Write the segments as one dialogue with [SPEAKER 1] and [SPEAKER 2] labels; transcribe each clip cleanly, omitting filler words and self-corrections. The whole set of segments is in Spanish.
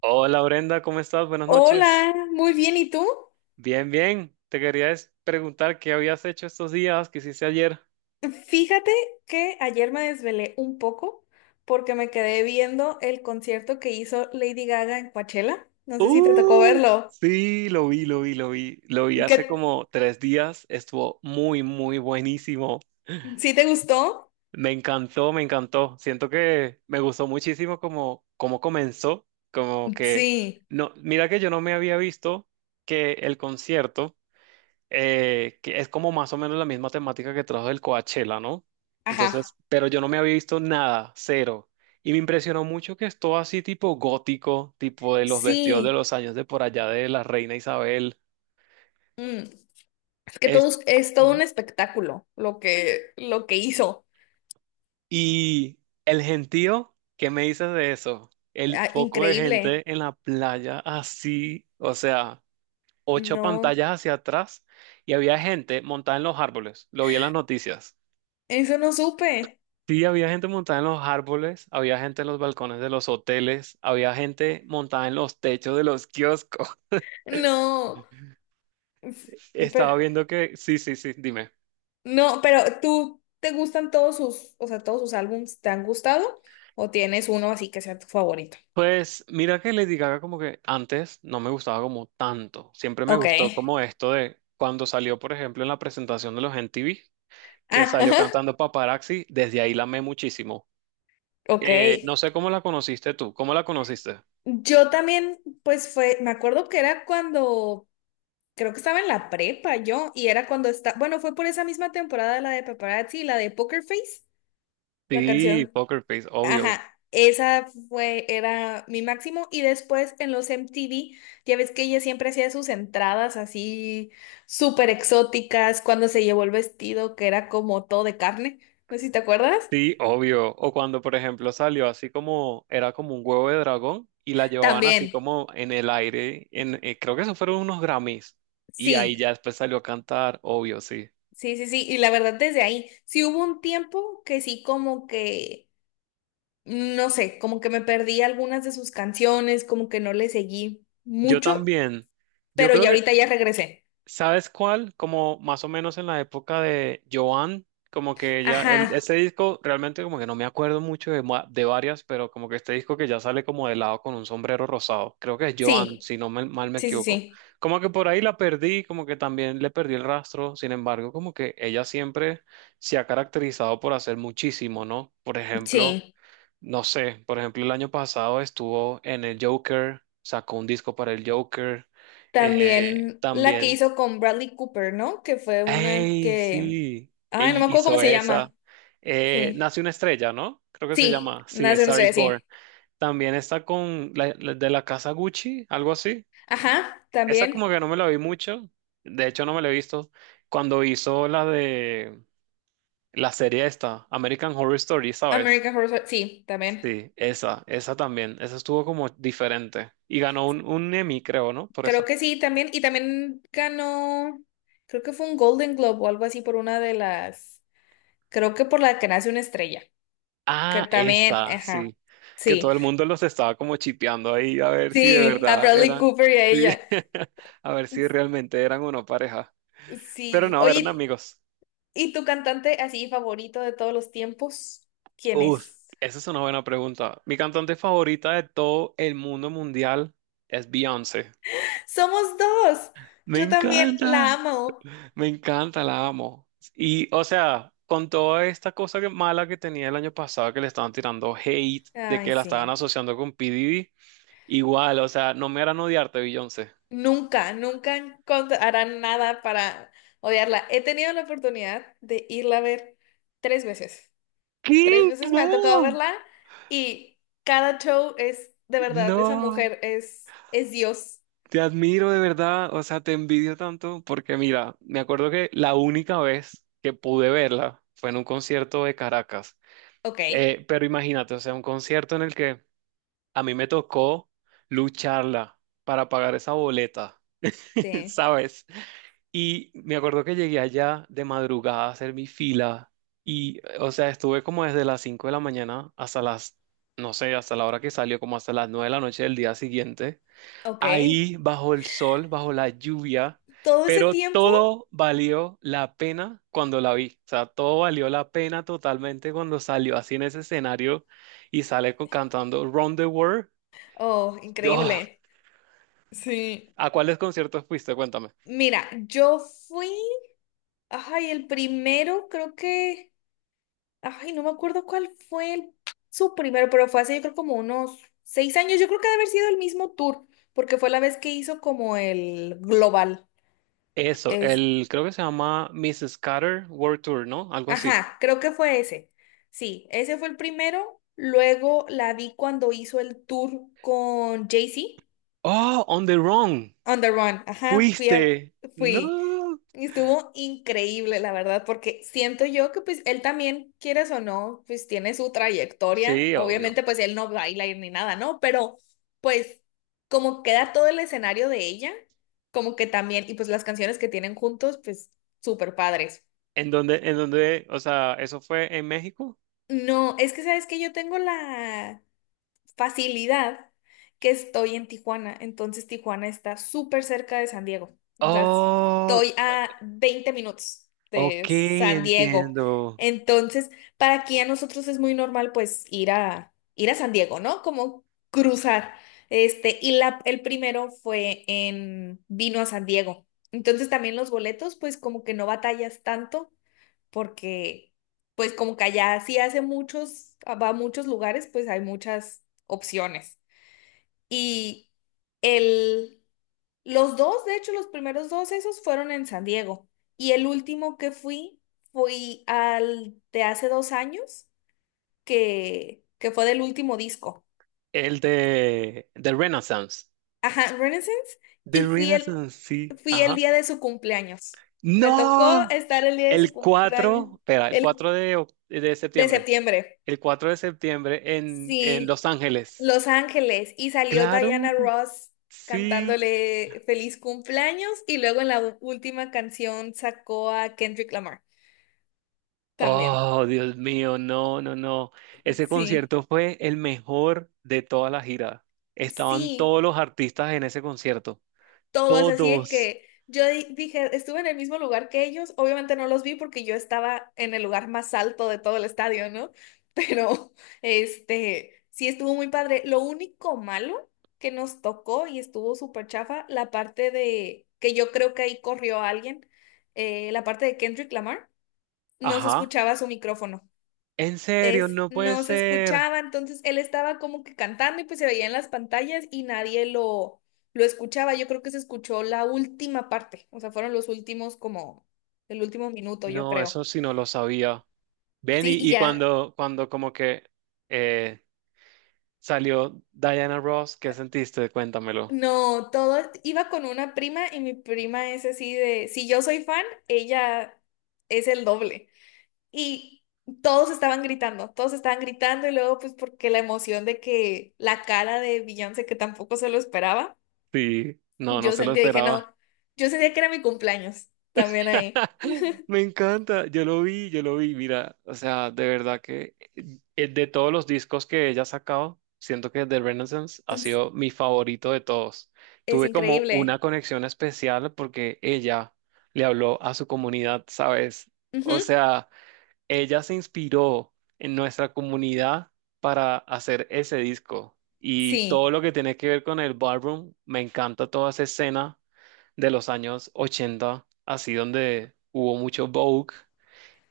[SPEAKER 1] Hola Brenda, ¿cómo estás? Buenas noches.
[SPEAKER 2] Hola, muy bien, ¿y tú?
[SPEAKER 1] Bien, bien. Te quería preguntar qué habías hecho estos días, qué hiciste ayer.
[SPEAKER 2] Fíjate que ayer me desvelé un poco porque me quedé viendo el concierto que hizo Lady Gaga en Coachella. No sé si te tocó
[SPEAKER 1] Uh,
[SPEAKER 2] verlo.
[SPEAKER 1] sí, lo vi, lo vi, lo vi. Lo vi hace
[SPEAKER 2] ¿Qué,
[SPEAKER 1] como tres días. Estuvo muy, muy buenísimo.
[SPEAKER 2] sí te gustó?
[SPEAKER 1] Me encantó, me encantó. Siento que me gustó muchísimo como, cómo comenzó. Como que,
[SPEAKER 2] Sí,
[SPEAKER 1] no, mira que yo no me había visto que el concierto. Que es como más o menos la misma temática que trajo del Coachella, ¿no?
[SPEAKER 2] ajá.
[SPEAKER 1] Entonces, pero yo no me había visto nada, cero. Y me impresionó mucho que es todo así tipo gótico, tipo de los vestidos de
[SPEAKER 2] Sí.
[SPEAKER 1] los años de por allá de la reina Isabel.
[SPEAKER 2] Mm, Es que todo
[SPEAKER 1] Es...
[SPEAKER 2] es todo
[SPEAKER 1] Ujú.
[SPEAKER 2] un espectáculo lo que hizo.
[SPEAKER 1] Y el gentío, ¿qué me dices de eso? El
[SPEAKER 2] Ah,
[SPEAKER 1] poco de
[SPEAKER 2] increíble.
[SPEAKER 1] gente en la playa así, o sea, ocho
[SPEAKER 2] No,
[SPEAKER 1] pantallas hacia atrás y había gente montada en los árboles. Lo vi en las noticias.
[SPEAKER 2] eso no supe.
[SPEAKER 1] Sí, había gente montada en los árboles, había gente en los balcones de los hoteles, había gente montada en los techos de los kioscos.
[SPEAKER 2] No, pero
[SPEAKER 1] Estaba viendo que, sí, sí, sí, dime.
[SPEAKER 2] No, pero ¿tú te gustan todos sus, o sea, todos sus álbumes te han gustado? ¿O tienes uno así que sea tu favorito?
[SPEAKER 1] Pues mira que Lady Gaga como que antes no me gustaba como tanto. Siempre me
[SPEAKER 2] Ok.
[SPEAKER 1] gustó como esto de cuando salió, por ejemplo, en la presentación de los MTV, que
[SPEAKER 2] Ah,
[SPEAKER 1] salió
[SPEAKER 2] ajá,
[SPEAKER 1] cantando Paparazzi, desde ahí la amé muchísimo.
[SPEAKER 2] ok.
[SPEAKER 1] No sé cómo la conociste tú, ¿cómo la conociste?
[SPEAKER 2] Yo también, pues fue, me acuerdo que era cuando, creo que estaba en la prepa yo, y era cuando está, bueno, fue por esa misma temporada la de Paparazzi y la de Poker Face, la
[SPEAKER 1] Sí,
[SPEAKER 2] canción.
[SPEAKER 1] Poker Face, obvio.
[SPEAKER 2] Ajá, esa fue, era mi máximo. Y después en los MTV, ya ves que ella siempre hacía sus entradas así súper exóticas cuando se llevó el vestido que era como todo de carne. No sé si te acuerdas.
[SPEAKER 1] Sí, obvio. O cuando, por ejemplo, salió así como, era como un huevo de dragón y la llevaban así
[SPEAKER 2] También,
[SPEAKER 1] como en el aire, en, creo que eso fueron unos Grammys. Y ahí ya
[SPEAKER 2] sí,
[SPEAKER 1] después salió a cantar, obvio, sí.
[SPEAKER 2] sí, sí, sí. Y la verdad, desde ahí, sí hubo un tiempo que sí como que, no sé, como que me perdí algunas de sus canciones, como que no le seguí
[SPEAKER 1] Yo
[SPEAKER 2] mucho,
[SPEAKER 1] también, yo
[SPEAKER 2] pero
[SPEAKER 1] creo
[SPEAKER 2] ya
[SPEAKER 1] que
[SPEAKER 2] ahorita ya regresé.
[SPEAKER 1] ¿sabes cuál? Como más o menos en la época de Joan, como que ella, el,
[SPEAKER 2] Ajá,
[SPEAKER 1] ese disco realmente como que no me acuerdo mucho de, de varias, pero como que este disco que ya sale como de lado con un sombrero rosado, creo que es Joan,
[SPEAKER 2] sí,
[SPEAKER 1] si no mal me
[SPEAKER 2] sí, sí,
[SPEAKER 1] equivoco.
[SPEAKER 2] sí,
[SPEAKER 1] Como que por ahí la perdí, como que también le perdí el rastro, sin embargo, como que ella siempre se ha caracterizado por hacer muchísimo, ¿no? Por ejemplo,
[SPEAKER 2] sí.
[SPEAKER 1] no sé, por ejemplo, el año pasado estuvo en el Joker, sacó un disco para el Joker,
[SPEAKER 2] También la que
[SPEAKER 1] también.
[SPEAKER 2] hizo con Bradley Cooper, ¿no? Que fue una
[SPEAKER 1] ¡Ey,
[SPEAKER 2] que...
[SPEAKER 1] sí!
[SPEAKER 2] Ay, no
[SPEAKER 1] Ey,
[SPEAKER 2] me acuerdo cómo
[SPEAKER 1] hizo
[SPEAKER 2] se
[SPEAKER 1] esa.
[SPEAKER 2] llama. Sí.
[SPEAKER 1] Nace una estrella, ¿no? Creo que se
[SPEAKER 2] Sí,
[SPEAKER 1] llama. Sí, A
[SPEAKER 2] nace no
[SPEAKER 1] Star is
[SPEAKER 2] sé,
[SPEAKER 1] Born.
[SPEAKER 2] sí.
[SPEAKER 1] También está con la, la de la casa Gucci, algo así.
[SPEAKER 2] Ajá,
[SPEAKER 1] Esa como
[SPEAKER 2] también.
[SPEAKER 1] que no me la vi mucho. De hecho, no me la he visto. Cuando hizo la de la serie esta, American Horror Story, ¿sabes?
[SPEAKER 2] American Horror Story, sí, también.
[SPEAKER 1] Sí, esa también. Esa estuvo como diferente. Y ganó un Emmy, creo, ¿no? Por
[SPEAKER 2] Creo
[SPEAKER 1] eso.
[SPEAKER 2] que sí, también. Y también ganó, creo que fue un Golden Globe o algo así por una de las, creo que por la que nace una estrella. Que
[SPEAKER 1] Ah,
[SPEAKER 2] también,
[SPEAKER 1] esa,
[SPEAKER 2] ajá.
[SPEAKER 1] sí. Que todo
[SPEAKER 2] Sí,
[SPEAKER 1] el mundo los estaba como chipeando ahí a ver si de sí
[SPEAKER 2] sí, a
[SPEAKER 1] verdad
[SPEAKER 2] Bradley
[SPEAKER 1] eran,
[SPEAKER 2] Cooper y a
[SPEAKER 1] sí,
[SPEAKER 2] ella.
[SPEAKER 1] a ver si realmente eran o no pareja. Pero
[SPEAKER 2] Sí.
[SPEAKER 1] no, eran
[SPEAKER 2] Oye,
[SPEAKER 1] amigos.
[SPEAKER 2] ¿y tu cantante así favorito de todos los tiempos? ¿Quién
[SPEAKER 1] Uf,
[SPEAKER 2] es?
[SPEAKER 1] esa es una buena pregunta. Mi cantante favorita de todo el mundo mundial es Beyoncé.
[SPEAKER 2] Somos dos.
[SPEAKER 1] Me
[SPEAKER 2] Yo también
[SPEAKER 1] encanta,
[SPEAKER 2] la amo.
[SPEAKER 1] me encanta, la amo. Y, o sea, con toda esta cosa mala que tenía el año pasado, que le estaban tirando hate, de
[SPEAKER 2] Ay,
[SPEAKER 1] que la estaban
[SPEAKER 2] sí.
[SPEAKER 1] asociando con P. Diddy, igual, o sea, no me harán odiarte, Beyoncé.
[SPEAKER 2] Nunca, harán nada para odiarla. He tenido la oportunidad de irla a ver tres veces. Tres
[SPEAKER 1] ¿Qué?
[SPEAKER 2] veces me ha tocado
[SPEAKER 1] No,
[SPEAKER 2] verla y cada show es, de verdad, esa
[SPEAKER 1] no,
[SPEAKER 2] mujer es Dios.
[SPEAKER 1] te admiro de verdad, o sea, te envidio tanto porque mira, me acuerdo que la única vez que pude verla fue en un concierto de Caracas.
[SPEAKER 2] Ok,
[SPEAKER 1] Pero imagínate, o sea, un concierto en el que a mí me tocó lucharla para pagar esa boleta,
[SPEAKER 2] sí,
[SPEAKER 1] ¿sabes? Y me acuerdo que llegué allá de madrugada a hacer mi fila y, o sea, estuve como desde las 5 de la mañana hasta las, no sé, hasta la hora que salió, como hasta las 9 de la noche del día siguiente
[SPEAKER 2] ok.
[SPEAKER 1] ahí bajo el sol, bajo la lluvia,
[SPEAKER 2] Todo ese
[SPEAKER 1] pero
[SPEAKER 2] tiempo,
[SPEAKER 1] todo valió la pena cuando la vi. O sea, todo valió la pena totalmente cuando salió así en ese escenario y sale cantando Round the World.
[SPEAKER 2] oh,
[SPEAKER 1] ¡Oh!
[SPEAKER 2] increíble. Sí.
[SPEAKER 1] ¿A cuáles conciertos fuiste? Cuéntame.
[SPEAKER 2] Mira, yo fui, ay, el primero creo que, ay, no me acuerdo cuál fue su primero, pero fue hace yo creo como unos 6 años, yo creo que debe haber sido el mismo tour, porque fue la vez que hizo como el global,
[SPEAKER 1] Eso,
[SPEAKER 2] es,
[SPEAKER 1] el creo que se llama Mrs. Carter World Tour, ¿no? Algo así.
[SPEAKER 2] ajá, creo que fue ese, sí, ese fue el primero, luego la vi cuando hizo el tour con Jay-Z,
[SPEAKER 1] Oh, On the Run.
[SPEAKER 2] On the Run, ajá,
[SPEAKER 1] ¿Fuiste?
[SPEAKER 2] fui.
[SPEAKER 1] No.
[SPEAKER 2] Y estuvo increíble, la verdad, porque siento yo que pues él también, quieras o no, pues tiene su trayectoria.
[SPEAKER 1] Sí, obvio.
[SPEAKER 2] Obviamente pues él no baila ni nada, ¿no? Pero pues como queda todo el escenario de ella, como que también, y pues las canciones que tienen juntos, pues súper padres.
[SPEAKER 1] En dónde, o sea, eso fue en México?
[SPEAKER 2] No, es que sabes que yo tengo la facilidad que estoy en Tijuana. Entonces Tijuana está súper cerca de San Diego. O sea,
[SPEAKER 1] Oh,
[SPEAKER 2] estoy a 20 minutos
[SPEAKER 1] ok,
[SPEAKER 2] de San Diego.
[SPEAKER 1] entiendo.
[SPEAKER 2] Entonces, para aquí a nosotros es muy normal pues ir a San Diego, ¿no? Como cruzar. Este, y el primero fue en vino a San Diego. Entonces también los boletos, pues como que no batallas tanto porque pues como que allá sí hace muchos, va a muchos lugares, pues hay muchas opciones. Y el, los dos, de hecho, los primeros dos esos fueron en San Diego. Y el último que fui, fui al de hace 2 años, que fue del último disco.
[SPEAKER 1] El de Renaissance.
[SPEAKER 2] Ajá, Renaissance.
[SPEAKER 1] De
[SPEAKER 2] Y fui
[SPEAKER 1] Renaissance, sí.
[SPEAKER 2] fui el
[SPEAKER 1] Ajá.
[SPEAKER 2] día de su cumpleaños. Me tocó
[SPEAKER 1] ¡No!
[SPEAKER 2] estar el día de su
[SPEAKER 1] El
[SPEAKER 2] cumpleaños,
[SPEAKER 1] 4, espera, el
[SPEAKER 2] el
[SPEAKER 1] 4 de, de
[SPEAKER 2] de
[SPEAKER 1] septiembre.
[SPEAKER 2] septiembre.
[SPEAKER 1] El cuatro de septiembre en
[SPEAKER 2] Sí,
[SPEAKER 1] Los Ángeles.
[SPEAKER 2] Los Ángeles y salió Diana
[SPEAKER 1] Claro,
[SPEAKER 2] Ross
[SPEAKER 1] sí.
[SPEAKER 2] cantándole feliz cumpleaños y luego en la última canción sacó a Kendrick Lamar también.
[SPEAKER 1] Oh, Dios mío, no, no, no. Ese
[SPEAKER 2] Sí.
[SPEAKER 1] concierto fue el mejor de toda la gira. Estaban
[SPEAKER 2] Sí,
[SPEAKER 1] todos los artistas en ese concierto.
[SPEAKER 2] todos, así de
[SPEAKER 1] Todos.
[SPEAKER 2] que yo dije, estuve en el mismo lugar que ellos, obviamente no los vi porque yo estaba en el lugar más alto de todo el estadio, ¿no? Pero, este, sí estuvo muy padre. Lo único malo que nos tocó y estuvo súper chafa, la parte de, que yo creo que ahí corrió alguien, la parte de Kendrick Lamar, no se
[SPEAKER 1] Ajá.
[SPEAKER 2] escuchaba su micrófono
[SPEAKER 1] En serio, no puede
[SPEAKER 2] no se
[SPEAKER 1] ser.
[SPEAKER 2] escuchaba, entonces él estaba como que cantando y pues se veía en las pantallas y nadie lo escuchaba. Yo creo que se escuchó la última parte, o sea, fueron los últimos como el último minuto, yo
[SPEAKER 1] No,
[SPEAKER 2] creo.
[SPEAKER 1] eso sí no lo sabía. Ven,
[SPEAKER 2] Sí, y
[SPEAKER 1] y
[SPEAKER 2] ya.
[SPEAKER 1] cuando, cuando como que eh, salió Diana Ross, ¿qué sentiste? Cuéntamelo.
[SPEAKER 2] No, todo iba con una prima y mi prima es así de, si yo soy fan, ella es el doble. Y todos estaban gritando y luego pues porque la emoción de que la cara de Beyoncé que tampoco se lo esperaba.
[SPEAKER 1] Sí, no, no
[SPEAKER 2] Yo
[SPEAKER 1] se lo
[SPEAKER 2] sentía, dije, no,
[SPEAKER 1] esperaba.
[SPEAKER 2] yo sentía que era mi cumpleaños también ahí.
[SPEAKER 1] Me encanta, yo lo vi, mira, o sea, de verdad que de todos los discos que ella ha sacado, siento que The Renaissance ha
[SPEAKER 2] Entonces,
[SPEAKER 1] sido mi favorito de todos.
[SPEAKER 2] es
[SPEAKER 1] Tuve como una
[SPEAKER 2] increíble.
[SPEAKER 1] conexión especial porque ella le habló a su comunidad, ¿sabes?
[SPEAKER 2] Ujú,
[SPEAKER 1] O sea... Ella se inspiró en nuestra comunidad para hacer ese disco. Y todo
[SPEAKER 2] sí,
[SPEAKER 1] lo que tiene que ver con el ballroom, me encanta toda esa escena de los años 80 así donde hubo mucho Vogue.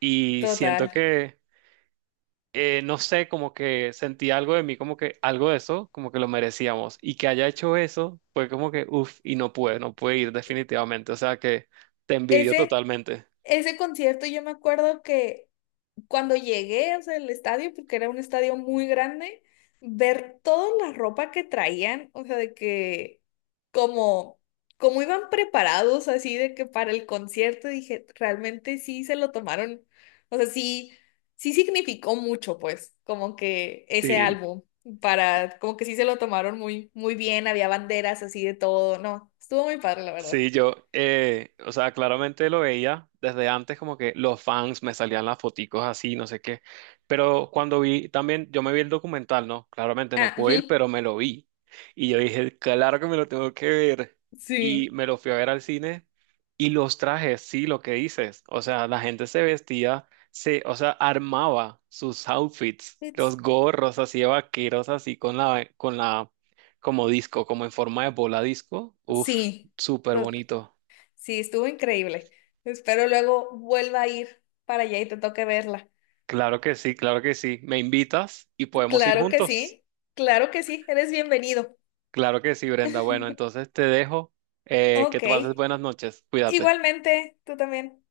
[SPEAKER 1] Y siento
[SPEAKER 2] total.
[SPEAKER 1] que, no sé, como que sentí algo de mí, como que algo de eso, como que lo merecíamos. Y que haya hecho eso, fue como que, uff, y no pude, no pude ir definitivamente. O sea que te envidio
[SPEAKER 2] Ese,
[SPEAKER 1] totalmente.
[SPEAKER 2] ese concierto yo me acuerdo que cuando llegué, o sea, al estadio, porque era un estadio muy grande, ver toda la ropa que traían, o sea, de que como, como iban preparados así de que para el concierto, dije, realmente sí se lo tomaron, o sea, sí, sí significó mucho, pues, como que ese
[SPEAKER 1] Sí,
[SPEAKER 2] álbum, como que sí se lo tomaron muy, muy bien, había banderas así de todo, no, estuvo muy padre, la verdad.
[SPEAKER 1] sí, yo, o sea, claramente lo veía desde antes, como que los fans me salían las foticos así, no sé qué. Pero cuando vi, también yo me vi el documental, ¿no? Claramente no
[SPEAKER 2] Ah,
[SPEAKER 1] puedo ir,
[SPEAKER 2] ujú,
[SPEAKER 1] pero me lo vi. Y yo dije, claro que me lo tengo que ver. Y
[SPEAKER 2] sí,
[SPEAKER 1] me lo fui a ver al cine. Y los trajes, sí, lo que dices. O sea, la gente se vestía, se, o sea, armaba sus outfits,
[SPEAKER 2] It's-
[SPEAKER 1] los gorros así de vaqueros, así con la, como disco, como en forma de bola disco. Uf.
[SPEAKER 2] sí.
[SPEAKER 1] Súper
[SPEAKER 2] to-
[SPEAKER 1] bonito.
[SPEAKER 2] Sí, estuvo increíble. Espero luego vuelva a ir para allá y te toque verla.
[SPEAKER 1] Claro que sí, claro que sí. ¿Me invitas y podemos ir
[SPEAKER 2] Claro que
[SPEAKER 1] juntos?
[SPEAKER 2] sí, claro que sí, eres bienvenido.
[SPEAKER 1] Claro que sí, Brenda. Bueno, entonces te dejo. Que
[SPEAKER 2] Ok,
[SPEAKER 1] te pases buenas noches. Cuídate.
[SPEAKER 2] igualmente, tú también.